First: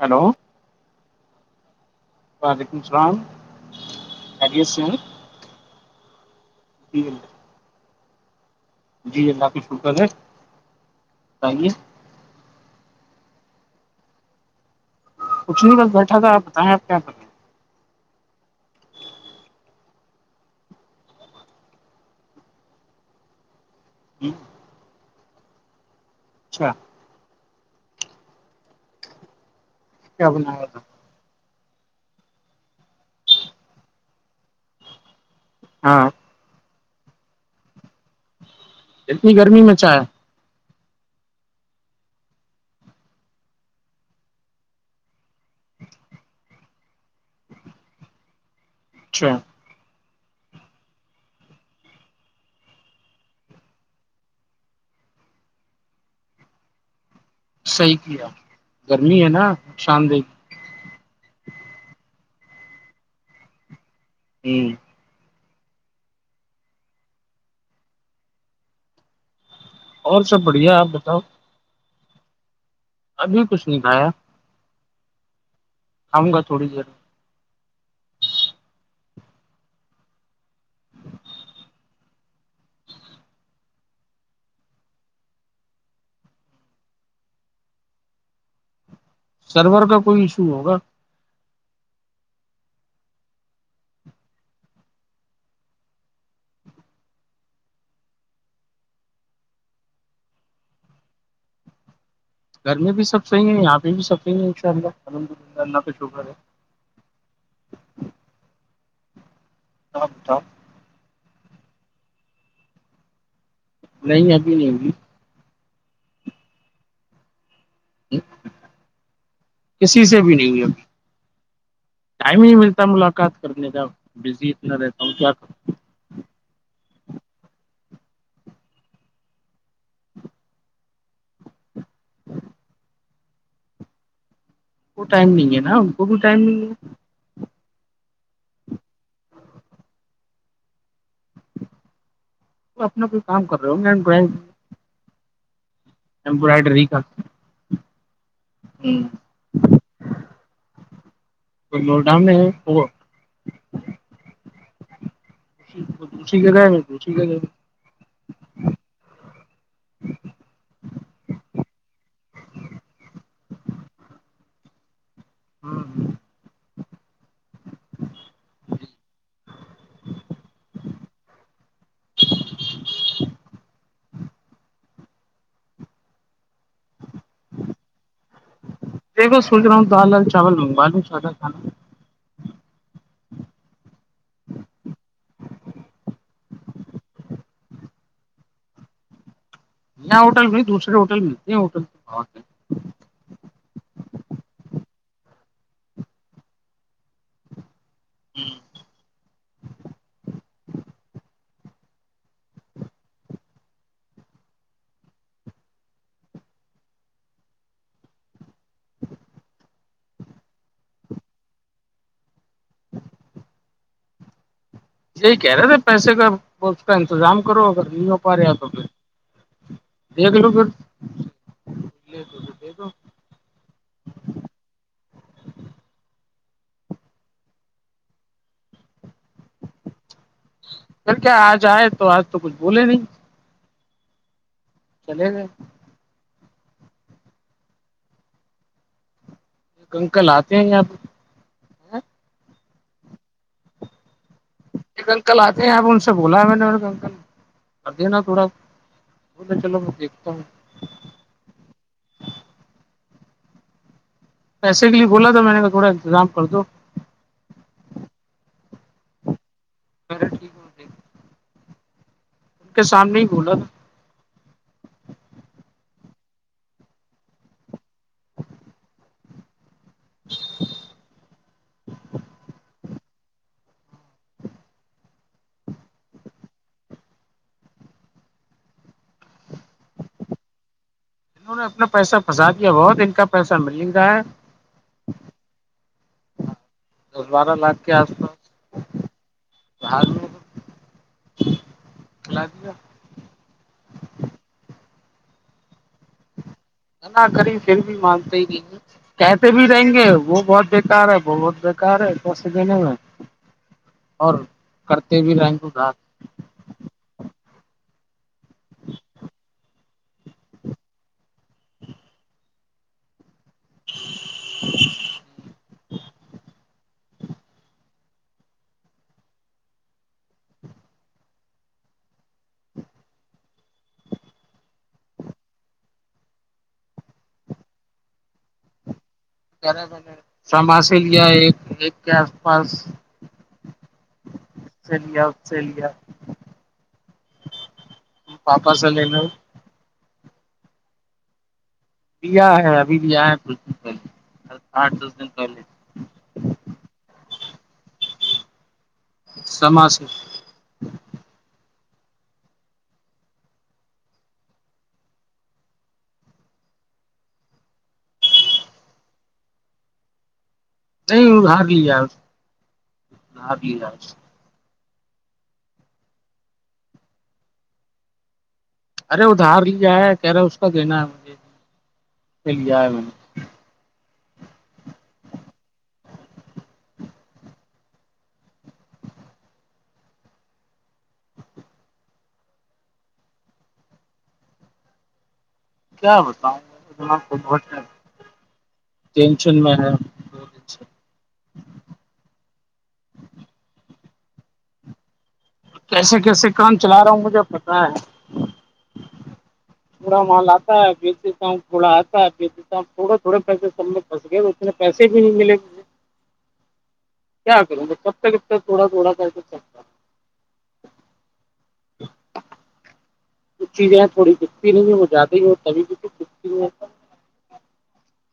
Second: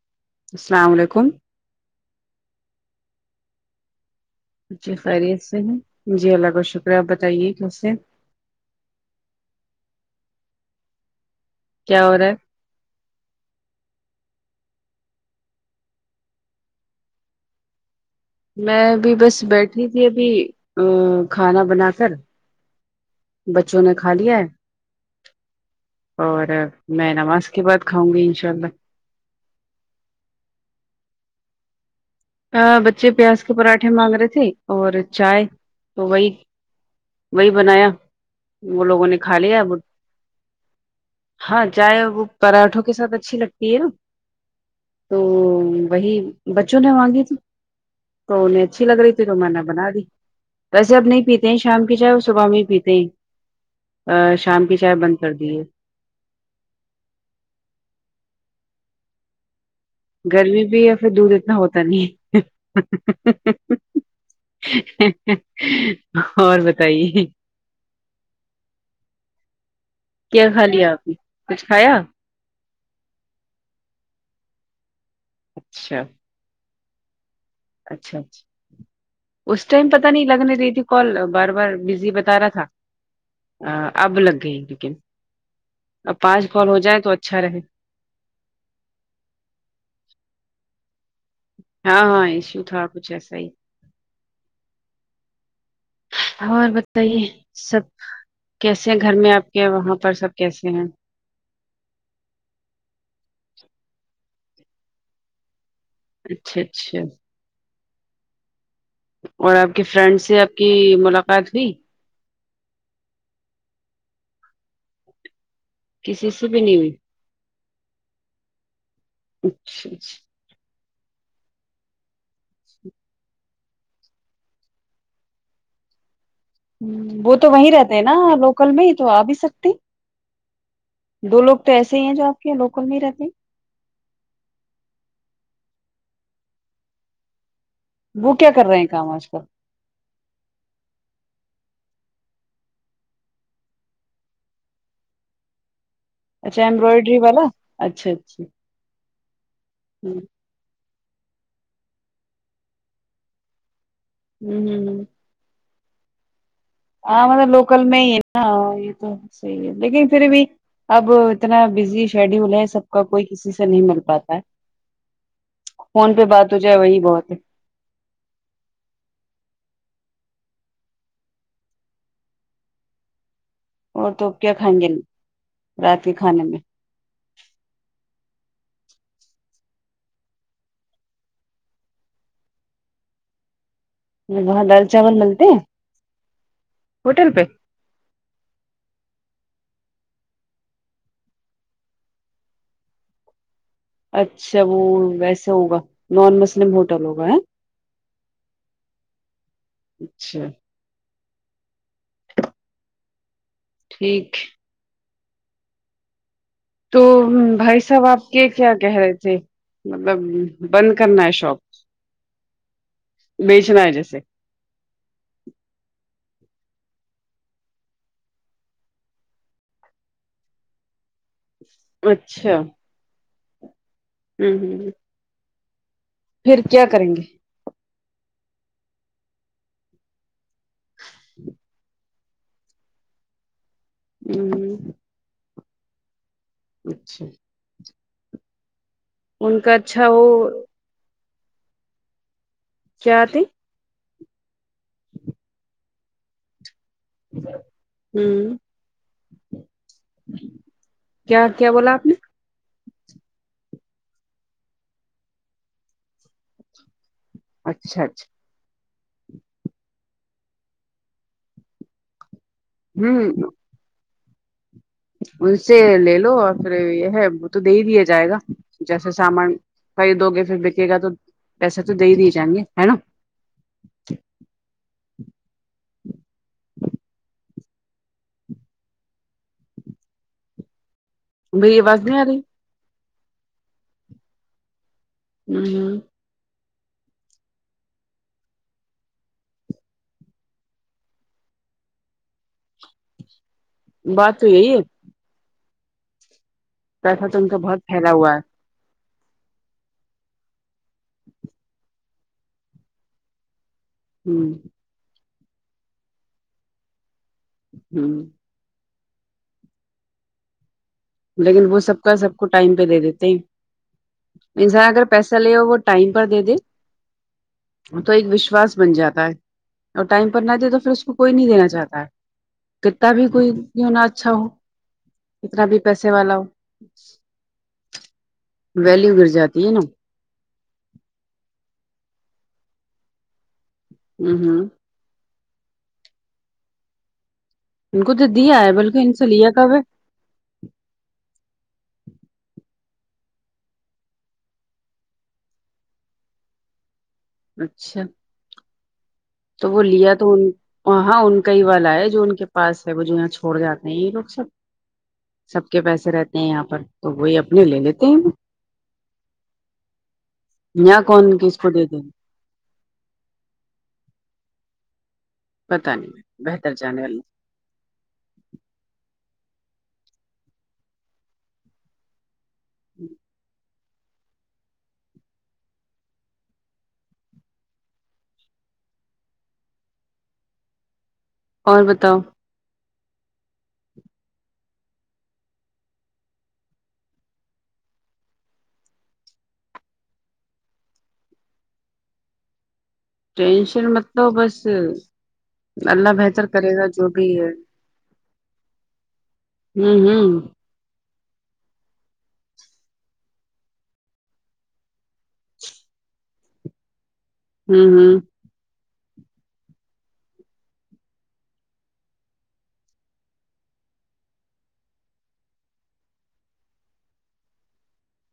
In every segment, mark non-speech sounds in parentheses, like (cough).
hello (unintelligible) وعلیکم السلام خیریت سے اچی ہیں خیریت سے ہے جی اللہ کا بہ شکریہ جی آپ بتائیے کیسے جی اللہ کاظ شکر ہے بتائیے کیا ہو رہا ہے کچھ نہیں بس بیٹھا تھا آ بتائیں آپ کیا پت میں ابھی بس بیٹھی تھی ابھی ا کھانا بنا کر بچوں نے کھا جی، لیا ہے اور اچھا میں نماز کے بعد کھاؤں گی انشاء اللہ بناا بچے پیاز کے پراٹھے مانگ رہے تھے اور چائے تو ہاں وہی وہی بنایا وہ لوگوں نے اتنی کھا لیا گرمی ا میں چائے ہاں چائے وہ پراٹھوں کے ساتھ اچھی لگتی ہے نا تو وہی بچوں نے مانگی تو انہیں اچھی لگ رہی تھی تو اچھا میں نے بنا دی ویسے اب نہیں پیتے ہیں شام کی چاہے وہ صبح میں ہی پیتے ہیں ا شام کی چائے بند کر دی ہے صحیح کیا گرمی ہے نا ن شان دہ گرمی بھی یا پھر دودھ اتنا ہوتا نہیں ہے جی اور بتائیے اور سب کیا کھا بڑھیا لیا آپ نے بتاؤ کچھ کھایا ابھی کچھ نہیں کھایا اچھا آؤ گا تھوڑی دیر اچھا اچھا اس ٹائم پت نہیں لگنے رہی تھی کال بار بار بزی بتا رہا تھا اب لگ گئی لیکن اب پانچ کال ہو جائےیں تو اچھا رہے سرور کا کوئی ایشو ہوگا ہاں ہاں ایشو تھا کچھ ایسا ہی اور بتائیے سب کیسے گھر میں آپ کے وہاں پر سب کیسے ہیں گھر میں بھی سب صحیح ہے یہاں پہ بھی صح ہے ان شاء اللہ الحمد للہ اللہ ک اچھا اچھا اور آپ کی فرینڈ سے آپ کی ملاقات ہوئی نہیں ابھی نہیں ہوی کسی سے بھی نہیں ہو اچھا کسی سے بھی نہیں اب ٹائم ہی ملتا ملاقات کرنے کا بزی اتنا رہتا ہوں کیا ہ وہ تو وہیں رہتے ہیں نا لوکل میں ہی تو آ بھی سکتی (inaudible) دو لوگ تو ایسے ہی ہیں جو آپ کے یہاں لوکل نہیں رہتے کو ٹائم نہیں ہے نا ان کو بھی ٹائم نہیں ہے وہ کیا کر رہے ہیں کام آج کل اپنا کوئی کام کر رہے ہو ڈرائ اچھا امبرائڈری کا ایمبرائڈری والا اچھا اچھا (inaudible) ہوں لوک ڈاؤن میں ہوا (inaudible) ٹھیک ہے گ ہاں مطلب لوکل میں ہی ہے نا یہ تو صحیح ہے لیکن پھر بھی اب اتنا بزی شیڈیول ہے سب کا کوئی کسی سے نہیں مل پاتا ہے میں فون پہ بات ہو جائے وہی بہت ہے اور توپ کیا کھائیں گے رات کے کھانے میں دیکھو سوچ رہا ہوں دال دال چاول منگوالوں سادہ کھانا وہاں دال چاول ملتے ہیں ہوٹل پہ یہاں ہوٹل میں دوسرے ہوٹل میں ہوٹل اچھا وہ ویسے ہوگا نان مسلم ہوٹل ہوگا ہے ہیں، (inaudible) ٹھیک تو بھائی صاحب آپ کے کیا کہہ رہے تھے مطلب بند کرنا ہے شاپ بیچنا ہے جیسے یہی کہہ رہے تھے پیسے کا اس کا انتظام کرو اگر نہیں ہو پا رہا تو پھر ایک لوٹ اچھا ہوں ہ پھر کیا کریں گے پھر کیا آج آئے تو آج تو کچھ بولے نہیں ہوں چلے گئے اچھا ان کا اچھا وہ آپ خیا ت ایکک انکل آتے ہیں آپ ان سے بولا میں نے اور اکل کر دینا ہ تھوڑا بولے چلو میں دیکھتا ہوں کیا کیا بولا آپ نے پیسے کے لیے کولا تھا میں نے کا تھوڑا انتظام کر دو اچھا اچھا پیر ٹھیک ہے ان کے سامنے ہی ہوں بولا تھا ان سے لے لو اور پھر یہ ہے وہ تو دے ہی دیا جائے گا جیسے سامان خ دو گے پھر بکے گا تو ویسے تو دے ہی نہیں جائیں گے ہے نا انہوں نے میری اپنا آواز پیسہ نہیں آ رہی پھنسا دیا بہت د کا پیسہ مل رہا ہے ہوں ہ ہ دس بارہ لاکھ کے آس پاس بال میں کلا دیا بات تو یہی ہے ن نہ پیسہ تو ان کری کا پھر بہت بھی پھیلا ہوا مانتے ہی نہیں (unintelligible) کہتے بھی رہیں گے وہ بہت بیکار ہے وہ بہت بیکار ہےس د نہیں میں اور ہے ہ کرتے بھی رینک ڈ ہوں (unintelligible) (unintelligible) (inaudible) لیکن وہ سب کا سب کو ٹائم پہ دے دیتے ہیں ماں اگر پیسہ لے ہو وہ ٹائم پر دے دے تو ایک وشواس بن جاتا ہے اور ٹائم پر نہ د تو پھر اس کوئی نہیںینا چاہتا ہے کتنا بھی کوئی کیوں نہ اچھا ہو کتنا بھی پیسے والا ہو ویلیو گر جاتی ہے نا سما سے لیا ایک ایک کے آس پاس ہوں ہوں آسٹریلیا آسٹریلیا ان کو تو دیا ہے بلکہ ان سے لیا کب ہے اب آ ہے ابھی بھی آیا ہے کچھ دن پہلے آٹھ دس دن پہلے اچھا تو وہ سما سے لیا تو وہ ہاں ان کا ہی والا ہے جو ان کے پاس ہے وہ جو یہاں چھوڑ جاتے ہیں یہ لوگ سب سب کے پیسے رہتے ہیں یہاں پر تو وہی اپنے لے لیتے ہیں کون کس کو دیتے ہیں ل بھی جا پتا نہیں بہتر جانے والی ارے ادھار لیا ہے کہہ رہے اس کا کہناا ہے مجھے چ لیا ہے میں نے اور بتاؤ کیا بتاؤںنا ٹینشن میں ہے دو دن سے ٹینشن مطلب بس اللہ بہتر کرے گا جو بھی ہے ہاں ہوں پورا ہوں محال آ (unintelligible) بیچتےتا ہوں تھوڑا آتا بیچتا تھوڑے تھوڑے پیسے سب میں پھس گئے تو اتنے پیسے بھی نہیں ملے گ (unintelligible) (inaudible) (inaudible) کیا کروں ہوں کب ہوں تک کب تک تھوڑا تھوڑا کرب ک چیزیں تھوڑی دکھتی نہیں ہے وہ جاتد ہی اور تھی بھی ک دکھتی ہے (unintelligible)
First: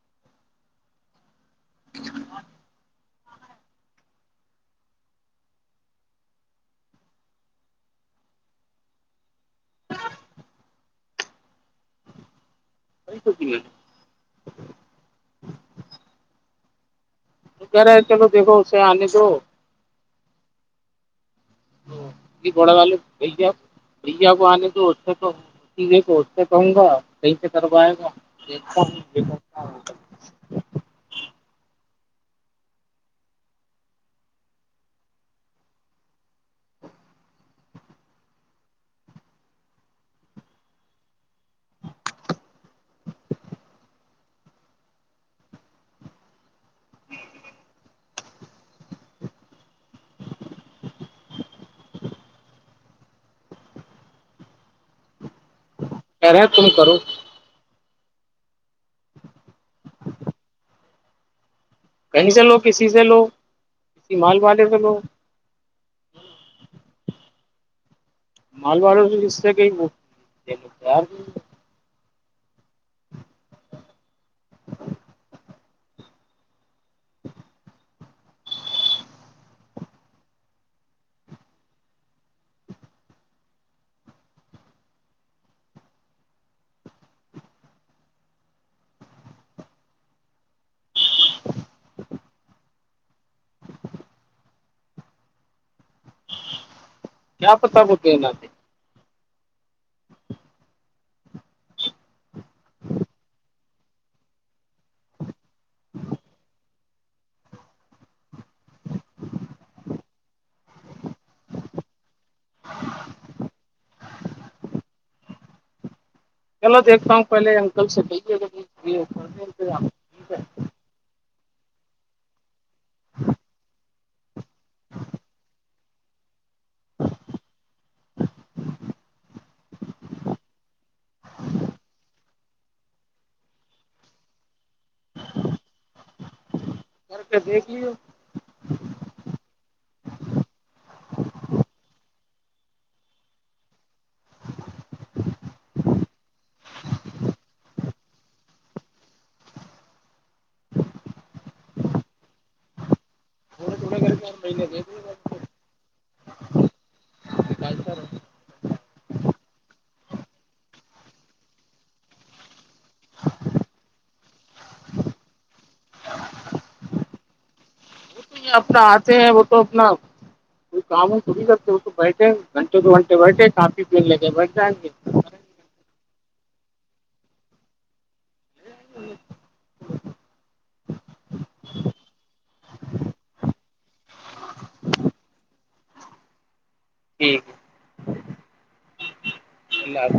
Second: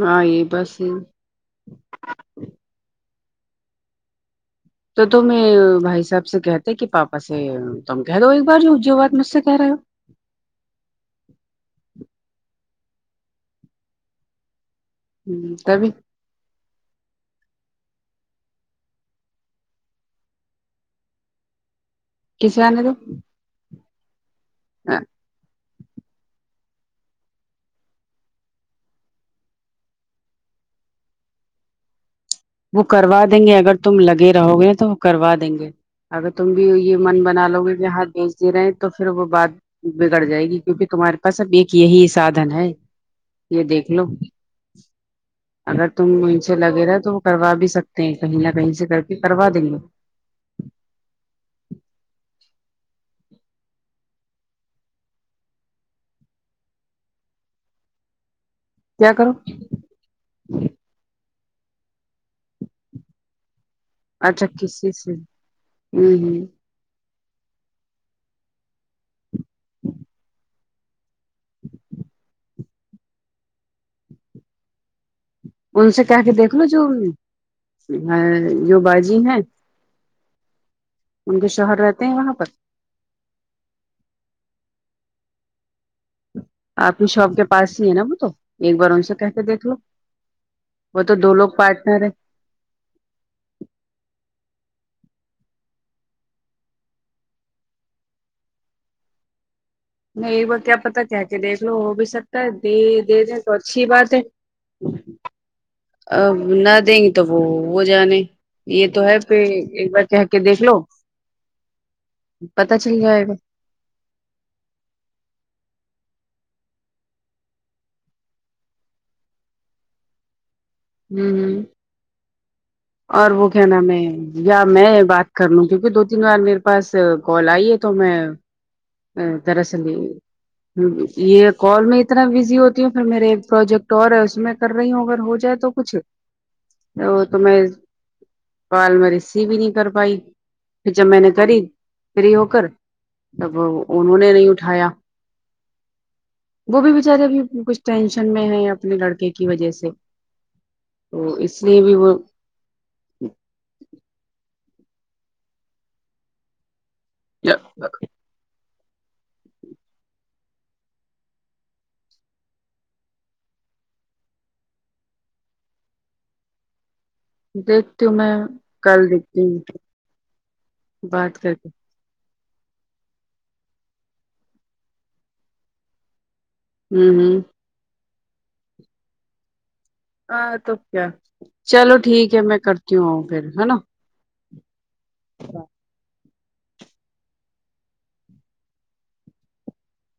ہاں یہ بس ہے (inaudible) (inaudible) تو تو میں بھائی صاحب سے کہتے کہ پاپا سے تم کہہ دو ایک بار جو جو وات مس سے کہہ رہ ہو کئی سکیے (unintelligible) ہ تبھی کہ رہے چلو دیکھو اسے آنے دو کسے گوڑا آنے والے دو بھیجے آپ (unintelligible) بھیا کو آنے تو کو سے کہوں گا کہیں سے کروائے گا فن کیا ہو (unintelligible) وہ کروا دیں گے اگر تم لگے رہو گے تو وہ کروا دیں گے اگر تم بھی یہ من بنا لو گے کہ ہاتھ بیچ دے رہے ہیں تو پھر وہ بات بگڑ جائے گی کیونکہ تمہارے پاس اب ایک یہی سادھن ہے یہ دیکھ لو اگر تم ان سے لگے رہا تو کروا بھی سکتے ہیں کہیں نہ کہیں سے کر کے کروا دیں گے خ رہا تم کرو کیا کرو کہیں سے لو کسی سے لو کسی مال والادے سے لو ہوں ہوں مالواڑوں سے اس سے کہ م ج ان سے کہ کے دیکھ لو جو جو بجی ہیں ان کے شوہر رہتے ہیں وہاں پر آپنی شاپ کے پاس ہی ہے نا وہ تو ایک بار ان سے کہ کے دیکھ لو وہ تو دو لوگ پارٹنر ہے کیا پتا بتے ن نہیں ایک بار کیا پتا کہ کے دیکھ لو ہو بھی سکتا ہے دے دے دیں تو اچھی بات ہے ا نہ دیں گی تو وہ وہ جانے یہ تو ہے پ ایک بار کہ کے دیکھ لو پتا چل جائے گا چلو دیکھتا ہوں پہلے انکل سے کہے ہے ہوں ہ اور وہ کیا نام میں یا میں بات کر لوں کیونکہ دو تین بار میرے بس کال آئی ہے تو میں دراصل یہ ہ یہ کال میں اتنا بزی ہوتا تی ہ پھر میرے ایک پروجیکٹ اور ہے اس میں کر رہی ہوں اگر ہو جائے تو کچھ کر تو تو کے میں دیکھ لیو کال میں ریسیو ہی نہیں کر پائی پھر جب میں نے کری فری ہو کر تب انہوں نے نہیں اٹھایا وہ بھی بچارے ابھی کچھ ٹینشن میں ہے اپنے لڑکے کی وجہ سے تو اس لیے بھی وہ ب گ یس دیں دیکھتی ہوں وہ میں تو اپنا کل آتے ہیں دیکھتی وہ تو ہوں اپنا کاموں بات پوری کر کے کرتے ہوتے بیٹھے گھنٹے دو گھنٹے بیٹھے کافی پل لگے بیٹھ جائیں گے ہوں ہوں ہاں تو کیا چلو ٹھیک ہے میں کرتی ہ ہوں پھر ہے نا ہ ٹھیک ال